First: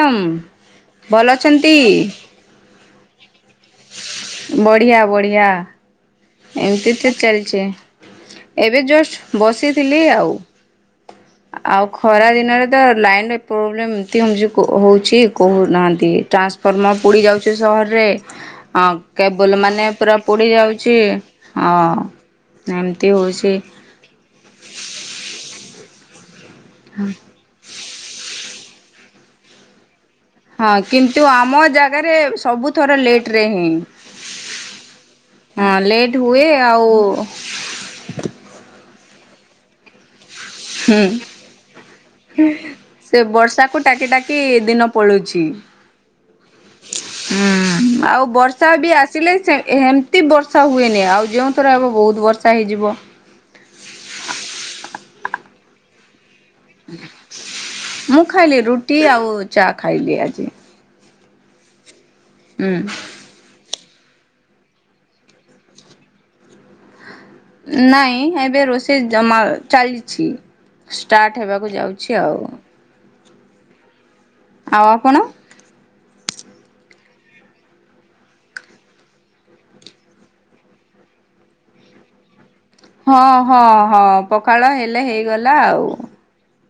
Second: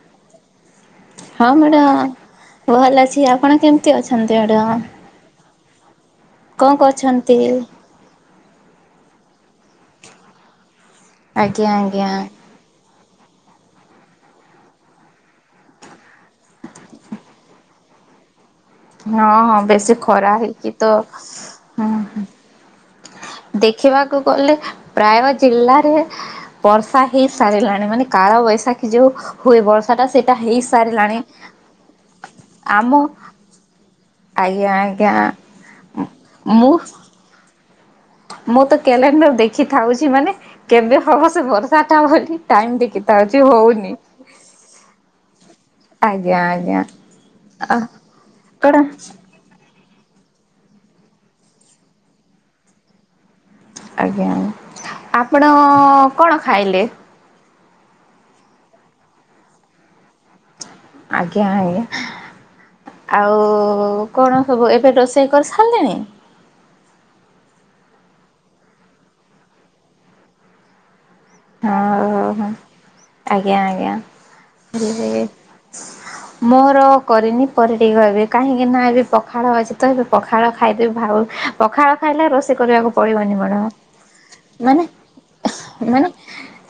ହୁଁ ଭଲ ଅଛନ୍ତି? ତିଆ ଆପଣ କେମତି ଅଛନ୍ତି ମେଡ଼ମ୍? ବଢିଆ ବଢିଆ କଁ ଏମିତି ତ କରଛନ୍ତି? ଚାଲିଛି। ଏବେ ଜଷ୍ଟ ବସିଥିଲି ଆଉ। ଆଜ୍ଞା ଆଉ ଆଜ୍ଞା ଖରା ଦିନରେ ତ ଲାଇନ ପ୍ରୋବ୍ଲେମ୍ ଏତେ ହୋଉଚି କୋହୁଛି କୋହୁନାହାନ୍ତି ଟ୍ରାନ୍ସଫର୍ମର ପୋଡ଼ି ଯାଉଚି ସହରରେ। ହଁ ହଁ କେବୁଲମାନେ ବେଶୀ ପୁରା ଖରା ପୋଡ଼ି ହେଇକି ତ ଯାଉଚି। ହଁ ଏମ୍ ଦେଖିବାକୁ ଗଲେ ପ୍ରାୟ ଜିଲ୍ଲାରେ ବର୍ଷା ହେଇ ସାରିଲାଣି ମାନେ କାଳ ବୈଶା ଯୋଉ ହୁଏ ବର୍ ହଁ କିନ୍ତୁ ଆମ ଜାଗାରେ ସବୁ ଆମ ଥର ଲେଟରେ ହିଁ ଆଜ୍ଞା ଆଜ୍ଞା ହଁ ଲେଟ ହୁଏ ମୁଁ ଆଉ ମୁଁ ତ କ୍ୟାଲେଣ୍ଡଣ୍ଡାର ଦେ ଖି ଥାଉଛି ମାନେ କେବେ ହୁଁ। ହବ ସେ ବର୍ଷାଟା ବୋଲି ଟାଇମ ସେ ଟଦେଖିଥାଉଚି ବର୍ଷାକୁ ହୋଉନି। ଟାକି ଟାକି ଦିନ ପଳଉଛି। ହୁଁ ଆଉ ବର୍ଷା କଣ ବି ଆସିଲେ ସେ ଏ ହେମତି ବର୍ଷା ହୁଏନି ଆଉ ଯେଉଁ ଥର ହବ ବୋହୁତ ବର୍ଷା ହେଇଯିବ। ଆଜ୍ଞା ଆପଣ କଣ ଖାଇଲେ? ମୁଁ ଖାଇଲି ରୁଟି ଆଉ ଚା ଖାଇଲି ଆଜି। ଆଗିଆଁ ଆଗିଆଁ। ହୁଁ ଆଉ କଣ ସବୁ ଏବେ ରୋଷେଇ କରସାରଲେଣି? ନାଇଁ ଏବେ ରୋଷେଇ ଜମା ଚାଲିଚି। ଷ୍ଟାର୍ଟ ହଁ ହେବାକୁ ଯାଉଛି ଆଉ। ହଁ ଆଜ୍ଞା ଆଜ୍ଞା। ଆଉ ଆପଣ [unintelligible] ମୋର କରିନି ପରେ ଟିକେ କହିବେ କାହିଁକି ନା ଏବେ ପଖାଳ ଅଛି ତ ଏବେ ପଖାଳ ଖାଇଦବି ଭାଉ ପଖାଳ ଖାଇଲେ ରୋଷେଇ କରିବାକୁ ହଁ ପଡ଼ିବନି ହଁ ମ୍ୟାଡ଼ାମ ହଁ ପଖାଳ ମାନେ ହେଲେ ହେଇଗଲା ଆଉ। ମାନେ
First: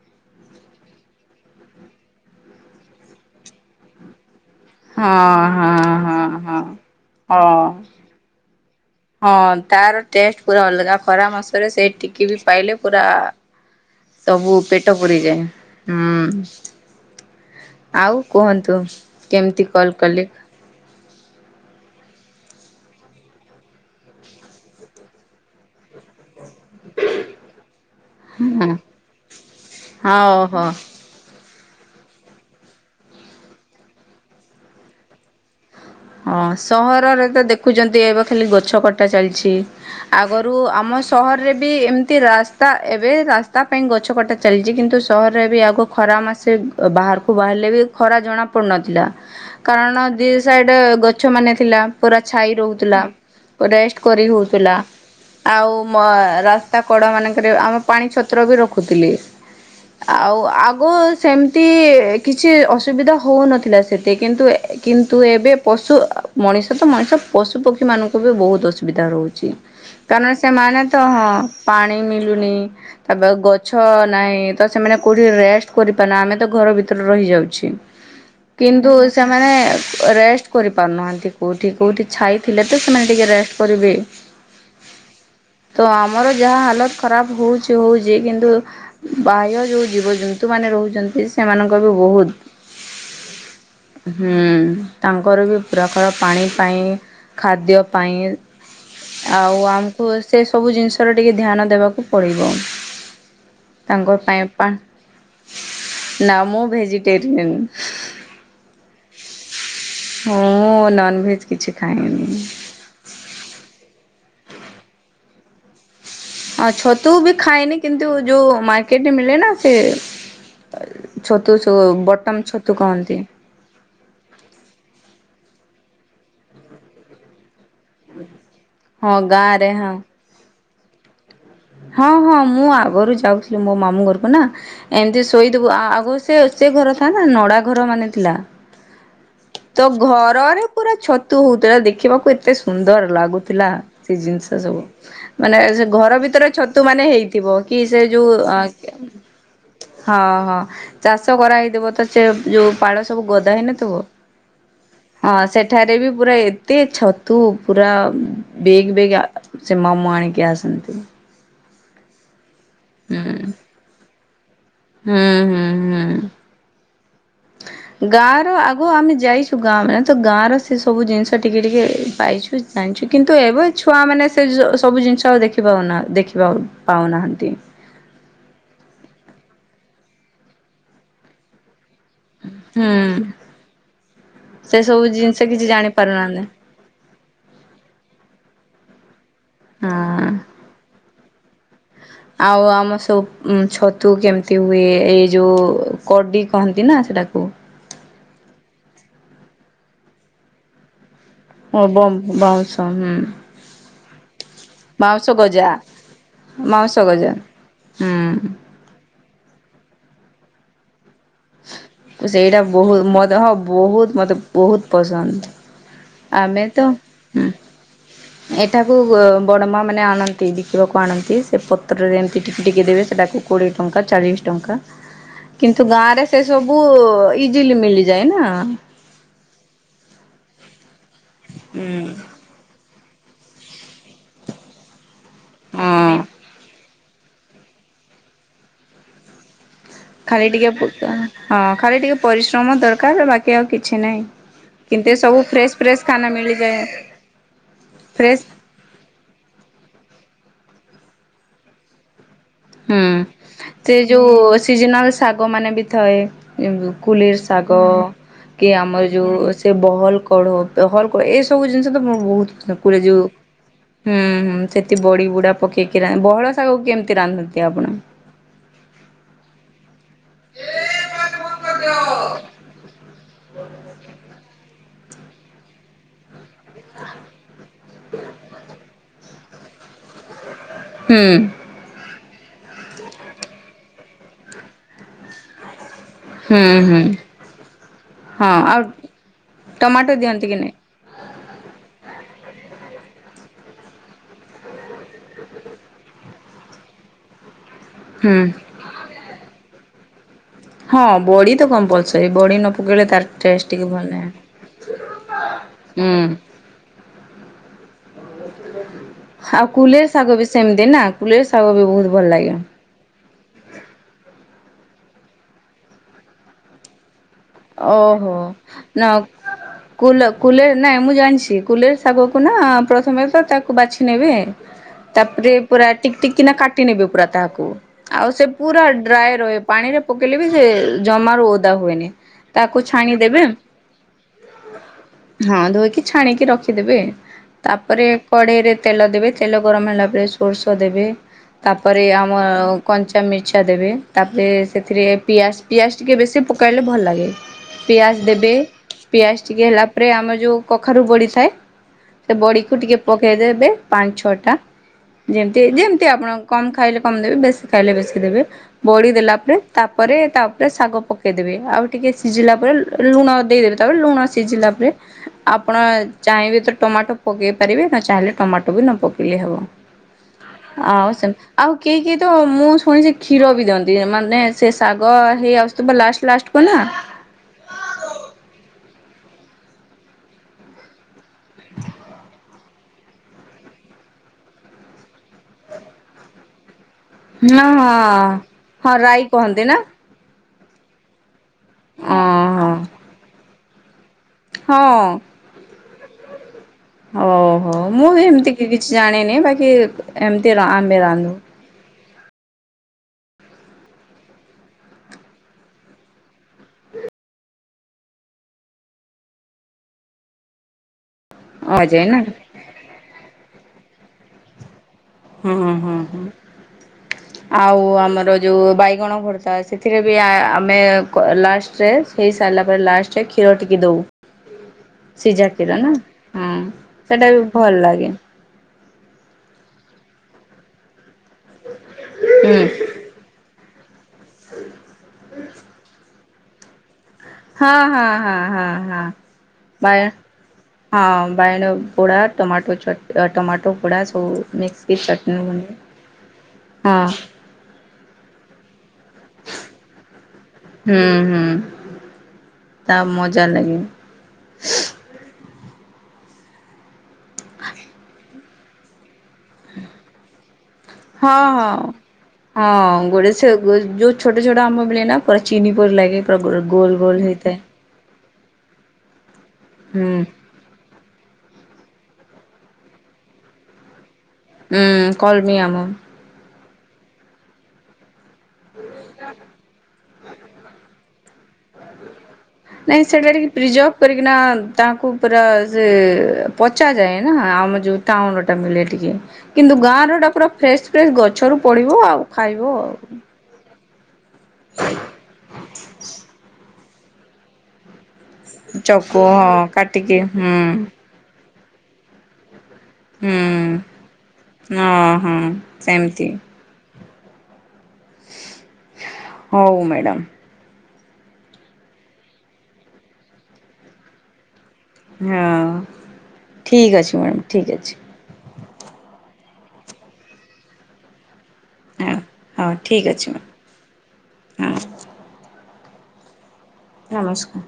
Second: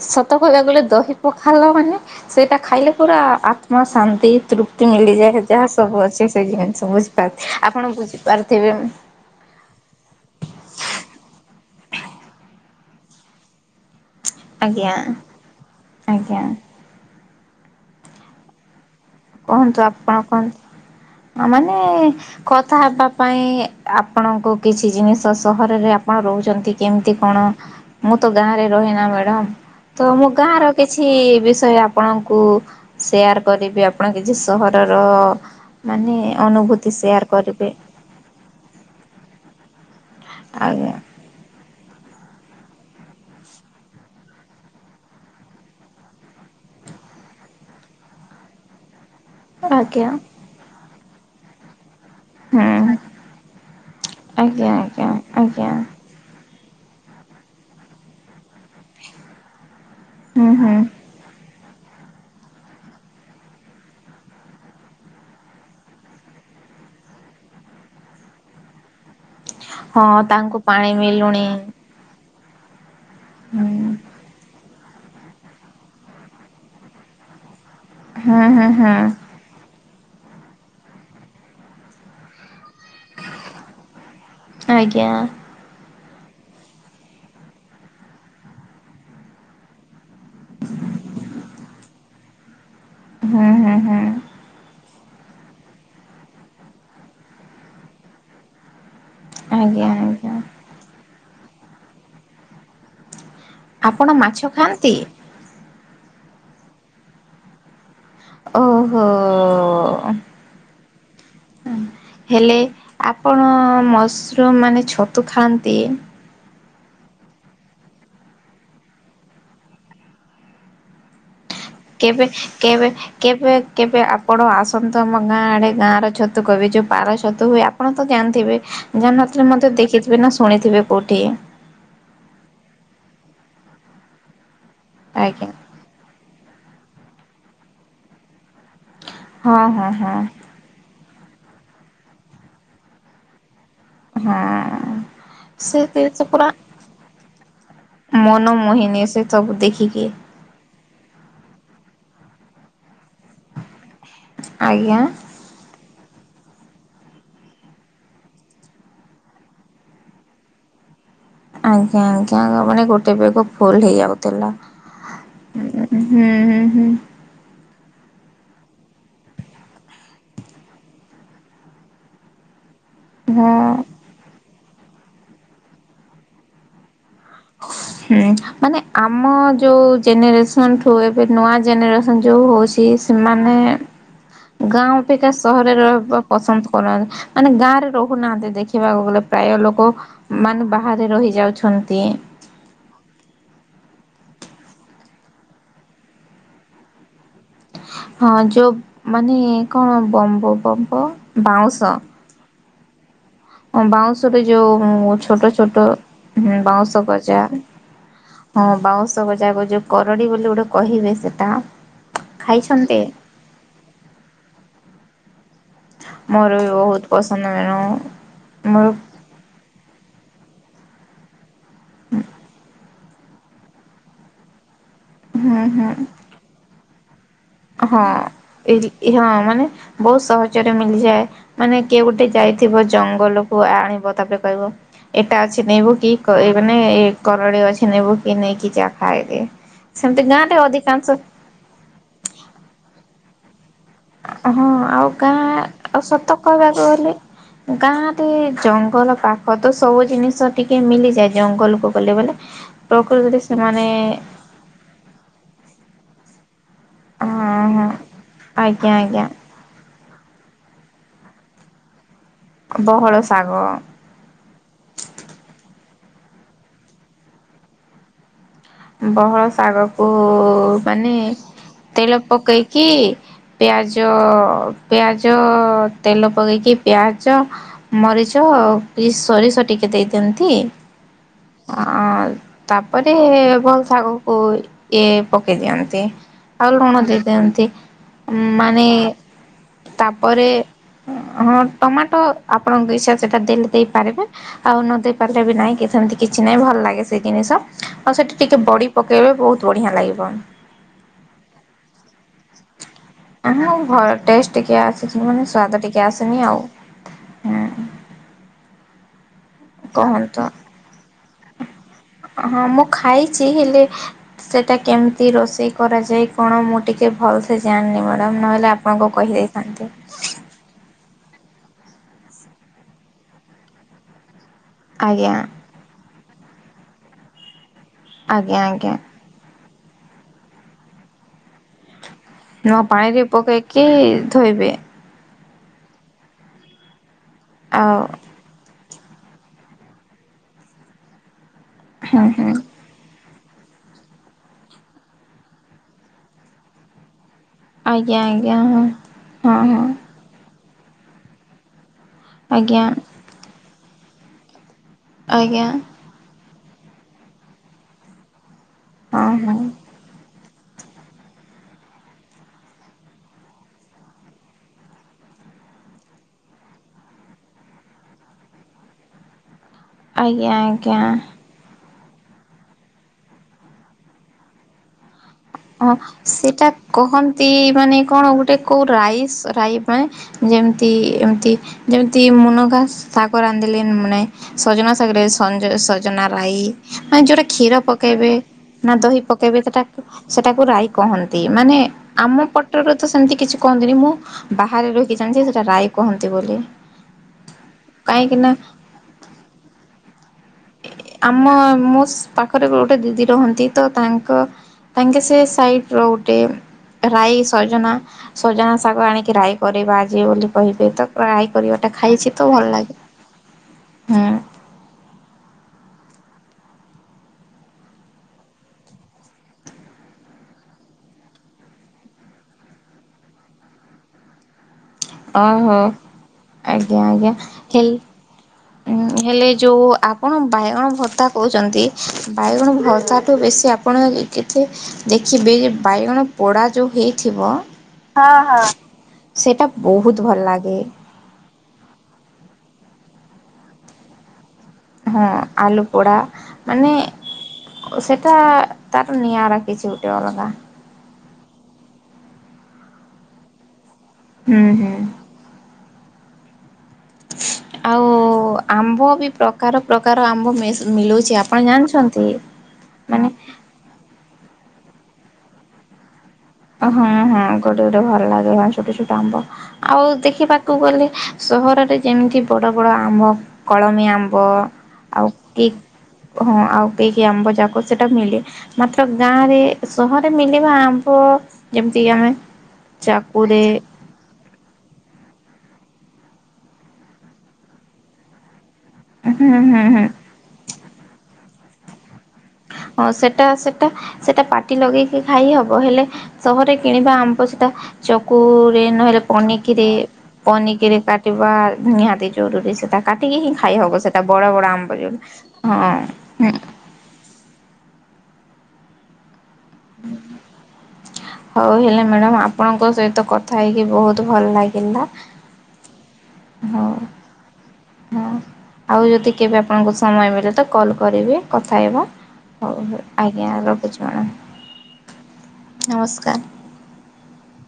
ସତ କହିବାକୁ ଗଲେ ଦହି ପଖାଳ ମାନେ ସେଇଟା ଖାଇଲେ ପୁରା ଆତ୍ମା ଶାନ୍ତି। ତୃପ୍ତି ମିଳିଯାଏ ହଁ ଯାହା ହଁ ସବୁ ଅଛି ହଁ ସେ ହଁ ଜିନିଷ ବୁଝିପାର ହଁ ଆପଣ ବୁଝିପାରୁଥିବେ ହଁ ତାର ଟେଷ୍ଟ ପୁରା ଅଲଗା ପରାମର୍ଶରେ ସେ ଟିକି ବି ପାଇଲେ ପୁରା ତବୁ ଆଜ୍ଞା ପେଟ ପୁୁର ଯାଏ ହୁଁ। ଆଜ୍ଞା ଆଉ କୁହନ୍ତୁ? କେମିତି କୁହନ୍ତୁ କଲ୍ ଆପଣ କଲି? କୁହନ୍ତୁ ମାନେ କଥା ହେବା ପାଇଁ ଆପଣଙ୍କୁ କିଛି ଜିନିଷ ସହରରେ ଆପଣ ରହୁ ଛନ୍ତି କେମତି କଣ ମୁଁ ତ ଗାଁରେ ହଁ ରହେ ନା ମ୍ୟାଡମ୍ ତ ମୁଁ ହଁ ଗାଁର ହୋ କିଛି ବି ଆପଣଙ୍କୁ ସେୟାର କରିବି। ଆପଣ କିଛି ସହରର ମାନେ ହଁ ଅନୁଭୂତି ସେୟାର ସହରରେ ତ କରିବେ ଦେଖୁଛନ୍ତି ଏବେ ଖାଲି ଗଛ କଟା ଚାଲିଛି। ଆଗରୁ ଆଜ୍ଞା ଆମ ସହରରେ ବି ବି ଏମିତି ରାସ୍ତା ଏବେ ରାସ୍ତା ପାଇଁ ଗଛ କଟା ଚାଲିଛି କିନ୍ତୁ ସହରରେ ଏ ବି ଆଗ ଖରା ମାସେ ବାହାରକୁ ବାହାରିଲେ ବି ଖରା ଜଣାପଡ଼ୁନଥିଲା। କାରଣ ଆଜ୍ଞା ଦି ସାଇଡ କେତେ ଗଛ ମାନେ ଥିଲା। ପୁରା ଛାଇ ହୁଁ ରହୁଥିଲା ରେଷ୍ଟ କରି ଆଜ୍ଞା ହେଉଥିଲା ଆଜ୍ଞା ଆଜ୍ଞା ଆଉ ମ ରାସ୍ତା ତା କଡ ମାନଙ୍କରେ ଆମେ ପାଣି ଛତ୍ର ବି ରଖୁଥିଲେ। ଆଉ ହୁଁ ହୁଁ ଆଗ ସେମ କିଛି ଅସୁବିଧା ହଉନଥିଲା ସେତେ କିନ୍ତୁ କିନ୍ତୁ ଏବେ ଟିକ୍ ପଶୁ ମଣିଷ ତ ମଣିଷ ପଶୁ ପକ୍ଷୀ ମାନଙ୍କୁ ବି ବହୁତ ଅସୁବିଧା ରହୁଛି। ହଁ କାରଣ ତାଙ୍କୁ ସେମାନେ ପାଣି ତ ହଁ ମିଳୁନି ପାଣି ମି ମିଲୁଣି ତା [unintelligible] ଗଛ ହୁଁ ନାହିଁ। ତ ସେମାନେ କେଉଁଠି ରେଷ୍ଟ କରିପାରୁନା ଆମେ ତ ଘର ଭିତରେ ରହିଯାଉଛେ। ହୁଁ ହୁଁ କିନ୍ତୁ ହୁଁ ସେମାନେ ରେଷ୍ଟ କରିପାରୁନାହାନ୍ତି କୋଉଠି କୋଉଠି ଛାଇଥିଲେ ତ ସେମାନେ ଟିକେ ରେଷ୍ଟ କରିବେ ଆଜ୍ଞା ତ ଆମ ଆମର ଯାହା ହାଲତ ଖରାପ ହଉଛି ହଉଛି କିନ୍ତୁ ବାହ୍ୟ ଯୋଉ ଜୀବ ଯେନ୍ତୁମାନେ ରହୁଛନ୍ତି ସେମାନଙ୍କ ବି ବହୁତ ହୁଁ ହୁଁ ହୁଁ। ଘର ବି ପୁରା ଘର ପାଣି ପାଇଁ ଖାଦ୍ୟ ପାଇଁ। ଆଉ ଆଜ୍ଞା ଆମକୁ ଆଜ୍ଞା ସେ ସବୁ ଜିନିଷ ତର ଟିକେ ଧ୍ୟାନ ଦେବାକୁ ପଡିବ। ଆପଣ ମାଛ ଖାଆନ୍ତି? ନାଁ ମୁଁ ଭେଜିଟେରିୟନ୍। ଓହୋ ଓ-ଓ-ଓ। ମୁଁ ଉ-ଉ ନନଭେଜ୍ କିଛି ଖାଏନି। ହେଲେ ଆପଣ ମସରୁମ୍ ମାନେ ଛତୁ ଖାଆନ୍ତି? ହଁ ଛତୁ ବି ଖାଏନି କିନ୍ତୁ ଯୋ ମାର୍କେଟରେ ମିଳେ ନା ସେ ଏ ଛ କେବେ କେବେ କେବେ କେବେ ଆପଣ ଆସନ୍ତୁ ଆମ ଗାଁ ଆଡେ ଗାଁ ର ଛତୁ କହିବେ ଯଉ ପାଳ ଛତୁ ହୁଏ ଆ ଆପଣ ତ ଜାଣିଥିବେ। ହଁ ଜାଣିନଥିଲେ ଗାଁରେ ମଧ୍ୟ ହଁ ଦେଖିଥିବେ ନା ଶୁଣିଥିବେ ପୋଠିଏ ହଁ ହଁ ମୁଁ ଆଗରୁ ଯାଉଥିଲି ମୋ ମାମୁଁ ଘରକୁ ନା। ଏମିତି ଆଜ୍ଞା ଶୋଇଦବୁ ଆ ଆଗୁ ସେ ସେ ଘର ଥା ନା ନଡା ଘର ମାନେ ଥିଲା। ହଁ ତୋ ହଁ ହଁ ଘରରେ ପୁରା ଛ ତୁ ତୋରା ଦେଖିବାକୁ ଏତେ ସୁନ୍ଦର ଲାଗୁଥିଲା। ସେ ହଁ। ଜିନିଷ ସବୁ ମାନେ ସେ ଘର ବି ତୋର ଛତୁ ମାନେ ହେଇଥିବ କି ସେ ଯୋଉ ମନ ହଁ ମୋହିନି ସେ ସବୁ ଦେଖିକି ହଁ। ଚାଷ କରାହେଇଥିବ ତ ସେ ଯେଉଁ ପାଳ ସବୁ ଗଦା ହେଇନଥିବ। ଆଜ୍ଞା। ହଁ ସେଠାରେ ବି ପୁରା ଏତେ ଛତୁ ପୁରା ବେଗ୍ ବେଗ୍ ଆ ସେ ମାମୁ ଆଣିକି ଆସନ୍ତି। ଆଜ୍ଞା ଆଜ୍ଞା ଗ ପୁଣି ଗୋଟେ ହୁଁ ବେଗ ଫୁଲ ହେଇଯାଉ ତେଲ ହୁଁ ହୁଁ ହୁଁ। ହୁଁ ଗାଁ ର ଆଗ ଆମେ ଯାଇଛୁ ଗାଁ ମାନେ ତ ଗାଁର ସେ ସବୁ ଜିନିଷ ଟିକେ ଟିକେ ପାଇଛୁ। ଜାଣିଛୁ କିନ୍ତୁ ହଁ ଏବେ ଛୁଆ ମାନେ ସେ ଯ ସବୁ ଜିନିଷ ଆଉ ଦେଖିପାରୁନା ଦେଖିବା ପାଉନାହା ହୁଁ ମାନେ ଆମ ଯୋଉ ଜେନରେସନ୍ ଠୁ ଏବେ ନୂଆ ଜେନରେ ସନ୍ ଯୋଉ ହଉଛି ହୁଁ ସେମାନେ ସେ ଗାଁ ସବୁ ଅପେକ୍ଷା ଜିନିଷ କିଛି ସହରରେ ଜାଣି ରହିବା ପାରୁନାହାନ୍ତି ପସନ୍ଦ କରନ୍। ମାନେ ଗାଁରେ ରହୁନାହାନ୍ତି ଦେଖି କିିବା ଆଉ ଗଲେ। ପ୍ରାୟ ଲୋକ ହଁ। ମାନେ ବାହାରେ ରହି ଯାଉଛନ୍ତି ଆଉ ଆମ ସବୁ ଛତୁ କେମତି ହୁଏ ଏଇ ଯୋଉ କଡି କହନ୍ତି ନାଁ ସେଟାକୁ। ହଁ ଯୋଉ ମାନେ କଣ ବମ୍ବ ବମ୍ବ ହଁ ବମ୍ ବାଉଁଶ୍ ତ ହୁଁ‌। ହଁ ବାଉଁଶରେ ଯୋଉ ଛୋଟ ଗଜା ଛୋଟ ହୁଁ ବାଉଁଶ ଗଜା ହଁ ହୁଁ ବାଉଁଶ ଗଜା ଗ ଯୋଉ କରଡି ବୋଲି ଗୋଟେ କହିବେ ସେ ସେଇଟା ବୋହୁ ମ ଦେହ ବୋହୁତ ମତେ ବୋହୁତ ପସନ୍ଦ ମୋର ଆମେ ବି ତ ବୋହୁତ ହୁଁ। ପସନ୍ଦ ମେଣୁ ଏଠାକୁ ଅ ବଡମା ମାନେ ଆଣନ୍ତି ବିକିବାକୁ ଆଣନ୍ତି। ଏ ପତ୍ରରେ ଏମିତି ଟିକେ ଟିକେ ଦେରେ ସେଟାକୁ କୋଡ଼ିଏ ଟଙ୍କା ଚାଳିଶ ଟଙ୍କା ହୁଁ କିନ୍ତୁ ହୁଁ ଗାଁରେ ସେ ସବୁ ଓ ଇ ହଁ ହଁ ଏଇ ଜି ହଁ ମାନେ ବୋହୁତ ସହ ଜରେ ମି ଯାଏ ମାନେ କିଏ ଗୋଟେ ଯାଇଥିବ ଜଙ୍ଗଲକୁ ଆଣିବ ତାପରେ କହିବ ଏଇଟା ଅଛି ନେବୁ କି ହଁ କ ଏ ମାନେ କରଡ଼ି ଅଛି ନେବୁ କି ନେଇକି ଯା ଖାଇଦେ। ସେମିତି ଖାଲି ଗାଁରେ ଟିକେ ଫୁଟଣ ଅଧିକାଂଶ ହଁ ଖାଲି ଟିକେ ପରିଶ୍ରମ ଦରକାର ବାକି ଆଉ କି ହଁ ଆଉ ଗାଁ ଆଉ ଫ୍ରେଶ୍ ଖାନା ସତ ମିଳିଯାଏ କହିବାକୁ ଗଲେ ଗାଁରେ ଫ୍ରେଶ୍ ଜଙ୍ଗଲ ପାଖ ତ ସବୁ ଜିନିଷ ଟିକେ ମିଲିଯାଏ ଜଙ୍ଗଲକୁ ଗଲେ ବଲେ ହୁଁ ସେ ଯୋଉ ସିଜନାଲ ଶାଗ ମାନେ ବି ଥାଏ। ଉଁ କୁଲେର ହଁ ଶାଗ ହଁ କି ଆଜ୍ଞା ଆମର ଆଜ୍ଞା ଯୋଉ ସେ ବହଲ୍ କଡ଼ ବେହଲକ ଏ ସବୁ ଜିନିଷ ତ ବୋହୁତ ସା ପୁରା ବହଳ ଯୋଉ ଶାଗ ହୁଁ ହୁଁ ସେଠୀ ବଡ଼ି ବୁଡା ପକେଇ କିରା ଏରା ବହଳ ଶାଗକୁ କେମିତି ରାନ୍ଧ କଆପଣ ବହଳ ଶାଗ ଓ ମାନେ ତେଲ ପକେଇକି ପିଆଜ ପିଆଜ ତେଲ ପକେଇକି ପିଆଜ ମରିଚ ଆଉ ପି ସୋରିଷ। ତ ଟିକେ ଦେଇଦିଅନ୍ତି। ହୁଁ ହ ତାପରେ ଭଲ ଶାଗକୁ ଇଏ ପକେଇ ଦିଅନ୍ତି। ହୁଁ ଆଉ ଲୁଣ ହୁଁ ଦେଇ ଦିଅନ୍ତି ହଁ ଆଉ ମାନେ ଟମାଟୋ ଦିଅନ୍ତି ତାପରେ କି ନାଇଁ? ହଁ ଟମାଟୋ ଆପଣଙ୍କ ଇଛା। ସେଇଟା ଦେଲେ ଦେଇପାରିବେ ଆଉ ନ ଦେଇ ପାରିଲେ ବି ନାହିଁ କି ସେମିତି କିଛି ନାହିଁ ଭଲ ଲାଗେ ସେ ଜିନିଷ। ଆଉ ସେଠି ହୁଁ ଟିକେ ବଡ଼ି ପକେଇବେ ବହୁତ ବଢ଼ିଆ ଲାଗିବ। କ ହଁ ବଡି ତ କମ୍ପଲସରୀ। ବଡି ନ ପକେଇଲେ ତାର ଆ ଟେଷ୍ଟ ଟିକେ ଭଲ ନାହିଁ। ଟେଷ୍ଟ ଟିକେ ଆସିଛି ମାନେ ସ୍ଵାଦ ଟିକେ ହୁଁ ଆସିନି ଆଉ ହଁ। ଆଉ କୁଲେର ଶାଗ ବି ସେମିତି ନା। କୁଲେର ଶାଗ ବି ବହୁତ ଭଲ ଲାଗେ। ହଁ ମୁଁ ଖାଇଛି ହେଲେ ସେଟା କେମତି ତି ରୋଷେଇ କରାଯାଏ କଣ ମୁଁ ଟିକେ ଭଲ ଓହୋ ନା କହିଦେଇଥାନ୍ତି। କୁଲ କୁଲେ ନାଇଁ ମୁଁ ଜାଣିଛି। କୁଲେଲ ଶାଗ କୁ ନା ପ୍ରଥମେ ତ ତାକୁ ବାଛି ନେବେ ଆଜ୍ଞା ତାପରେ ପୁରା ଟିକ ଟିକ କିନା କାଟି ନେବେ ପୁରା ତାହାକୁ। ଆଉ ସେ ଆଜ୍ଞା ପୁରା ଆଜ୍ଞା ଡ୍ରାଏ ରହି ପାଣିରେ ପକେଇଲେ ବି ସେ ଜମାରୁ ଓଦା ହୁଏନି। ତାକୁ ନୂଆ ପାଣିରେ ଛାଣିଦେବେ ପକେଇକି ଧୋଇବେ। ହଁ ଧୋଇକି ଛାଣିକି ରଖିଦେବେ। ଆଉ ତାପରେ କଢେଇରେ ତେଲ ଦେବେ ତେଲ ଗରମ ହେଲା ପରେ ସୋରିଷ ଦେବେ। ତାପରେ ହୁଁ ଆମ ହୁଁ କଞ୍ଚା କଞ୍ଚା ମିର୍ଚା ଦେବେ ତାପରେ ସେଥିରେ ପିଆଜ ପିଆଜ ଟିକେ ବେଶୀ ପକାଇଲେ ଭଲ ଲାଗେ। ପିଆଜ ଆଜ୍ଞା ଦେବେ ଆଜ୍ଞା ହଁ। ପିଆଜ ହଁ ଟିକେ ହଁ ହେଲା ପରେ ଆମର ଯୋଉ କଖାରୁ ବଡ଼ିଥାଏ ସେ ବଡିକୁ ଆଜ୍ଞା ଟିକେ ପକେଇଦେବେ। ପାଞ୍ଚ ଛଅଟା ଯେମିତି ଆଜ୍ଞା ଯେମିତି ଆପଣ କମ୍ ଖାଇଲେ କମ୍ ଦେବେ ବେଶୀ ଖାଇଲେ ବେଶୀ ଦେବେ ବଡ଼ି ହଁ ଦେଲାପରେ ହଁ ତାପରେ ତା ରେ ଶାଗ ପକେଇଦେବେ ଆଉ ଟିକେ ସିଝିଲା ପରେ ଲୁ-ଲୁ ଲୁଣ ଦେଇଦେବେ। ତାପରେ ଲୁଣ ସିଝିଲା ପରେ ଆପଣ ଚାହିଁବେ ତ ଟମାଟୋ ପକେଇ ପାରିବେ ନ ଚାହିଁଲେ ଟମାଟୋ ବି ନ ପକେଇଲେ ହେବ। ଆଜ୍ଞା ଆ ଆଜ୍ଞା। ସେମ୍ ଆଉ କେହି କି ତ ମୁଁ ଶୁଣିଚି ସେ କ୍ଷୀର ବି ଦିଅନ୍ତି ମାନେ ସେ ଶାଗ ହେଇ ଆସୁଥିବ ଲାଷ୍ଟ୍ ଲାଷ୍ଟ୍ କୁ ନା ଏମତି ମାନେ କଣ ଗୋଟେ କୋଉ ରାଇସ୍ ରାଇ ପାଇଁ ଯେମିତି ଏମିତି ଯେମିତି ମୁନଗା ଶାଗ ରାନ୍ଧିଲେ ମାନେ ସଜନା ଶାଗରେ ସଜ ସଜନା ରାଇ ମାନ ଯୋଉଟା କ୍ଷୀର ପକେଇବେ ହଁ ନା ହଁ ଦହି ରାଇ ପକେଇବେ କହନ୍ତି ନା? ସେଟା ସେଟାକୁ ରାଇ କହନ୍ ନ୍ତି ମାନେ ଓ ଆମ ପଟରେ ତ ସେମିତି କିଛି କୁହନ୍ତିନି ମୁଁ ହଁ ବାହାରେ ହଁ ରହିକି ଜାଣିଚି ସେଟା ରାଇ କୁହନ୍ତି ବୋଲି ଓହୋ ମୁଁ କାହିଁକି ଏମିତି ନା କିଛି ଜାଣିନି ବାକି ଏମିତି ଆମେ ରାନ୍ଧୁ। ଆମ ମୋ ପାଖରେ ଗୋଟେ ଦିଦି ରହନ୍ତି ତ ତାଙ୍କ ତାଙ୍କେ ସେ ସାଇଡ୍ ର ଗୋଟେ ରାଇ ସଜନା, ସଜନା ଶାଗ ଆଣିକି ରାଇ କରେଇବା ଆଜି ବୋଲି କହିବେ ତ ରାଇ କରିବାଟା ଅଜୟ ନା ଖାଇଛି ତ ଭଲ ଲାଗେ ହଁ। ହୁଁ ହୁଁ ହୁଁ ହୁଁ ଆଉ ଆମର ଯୋଉ ବାଇଗଣ ଭରତା ସେଥିରେ ବି ଆ-ଆ ଆମେ ଲାଷ୍ଟରେ ହେଇ ସାରିଲା ପରେ ଲାଷ୍ଟରେ କ୍ଷୀର ଟିକେ ଦଉ ସିଝା କ୍ଷୀର ଓହୋ ନା ହଁ ସେଟା ବି ଭଲ ଲାଗେ। ଉଁ ହେଲେ ଯୋଉ ଆପଣ ବାଇଗଣ ଭରତା କହୁଛନ୍ତି ହୁଁ। ବାଇଗଣ ଭର୍ତ୍ତାଠୁ ବେଶୀ ଆପଣ ଯଦି କିଛି ଦେଖିବେ ଯେ ବାଇଗଣ ପୋଡ଼ା ଯୋଉ ହେ ଥିବ ହଁ ହଁ ହଁ ହଁ ହଁ ସେଟା ବା ବହୁତ ଭଲ ଲାଗେ। ହଁ ବାଇଣ ପୋଡ଼ା ଟମାଟୋ ଚଟ୍ ଟମାଟୋ ପୋଡ଼ା ସବୁ ମିକ୍ସିକି ହଁ ଚଟଣି ବନେଇ ଆଲୁ ପୋଡ଼ା ମାନେ ହଁ ଓ ସେଇଟା ତାର ନିଆରା କିଛି ଗୋଟେ ଅଲଗା। ହୁଁ ହୁଁ ତା ମଜା ଲାଗେ। ହୁଁ ହୁଁ। ଆଉ ଆମ୍ବ ବି ପ୍ରକାର ପ୍ରକାର ଆମ୍ବ ମିଶ ହଁ ହଁ ହଁ ମାନେ ଗୋଟେ ସେ ଯୋଉ ଛୋଟ ଛୋଟ ଆମ୍ବ ମ୍ବ ମିଳେ ନା ପୁରା ଚିନି ପରି ଲାଗେ ପୁରା ଗୋଲ ଓ ହଁ ଗୋଲ ହଁ ହେଇଥାଏ। ଗୋଟେ ଗୋଟେ ଭଲ ଲାଗେ ଛୋଟ ଛୋଟ ଆମ୍ବ। ଆଉ ହୁଁ ଦେଖିବାକୁ ଗଲେ ସହରରେ ଯେମିତି ବଡ ବଡ ଆମ୍ବ କଳମୀ ଆମ୍ବ ମ୍ବ ହୁଁ ଆଉ କଲମି କି ଆମ୍ବ। ହଁ ଆଉ କେହି ଆମ୍ବ ଯାକ ସେଇଟା ମିଳେ ମାତ୍ର ଗାଁ ରେ ସହରେ ମିଳେବା ଆମ୍ବ ଯେମିତିକି ଆମେ ନାଇଁ ସେଇଟା ଟିକେ ଚାକୁରେ ପ୍ରିଜପ କରିକିନା ତାଙ୍କୁ ପୁରା ସେ ପଚାଯାଏ ନା ଆମ ଯୋଉ ଟାଉନରେ ଟା ମିଳେ ଟିକେ ହୁଁ କିନ୍ତୁ ହୁଁ ହୁଁ ଗାଁରୁ ଏଟାପୁରା ଫ୍ରେସ ଫ୍ରେସ ଗଛ ଗଛରୁ ପଡ଼ିବ ଆଉ ଖାଇବୁ ଆଉ ତ ସେଟା ପାଟି ଲଗେଇକି ଖାଇ ହବ ହେଲେ ସହରେ କିଣିବା ଆମ୍ବ ସେଟା ଚକୁ ରେ ଚକୁ ନହେଲେ ହଁ ପନିକିରେ କାଟିକି ହୁଁ ପନିକିରେ କାଟିବା ନିହାତିି ଜରୁରୀ ସେ ସେଟା ହୁଁ। କାଟିକି ହିଁ ଖାଇ ହବ ସେଟା ବଡ ବଡ ଆମ୍ବ ହଁ ଜଉ ହଁ ସେମିତି ହଁଁ ହଉ ମ୍ୟାଡ଼ମ୍। ହଉ ହେଲା ମ୍ୟାଡାାମ ଆପଣଙ୍କ ସହିତ କଥା ହେଇକି ବହୁତ ଭଲ ଲାଗି ହଁ ହଉ ଠିକ ଅଛି ମ୍ୟାଡ଼ାମ ଠିକ୍ ଅଛି। ହଁ ଆଉ ଯଦି କେବେ ଆପଣଙ୍କୁ ସମୟ ମିଳେ ତ କଲ କରିବେ। କଥା ହେବା ହଁ ହଉ ହୋଉ ଠିକ୍ ଅଛି ଆଜ୍ଞା ରଖୁଛି ମଡ଼ାମ୍। ମ୍ୟାମ୍ ନମସ୍କାର। ନମସ୍କାର।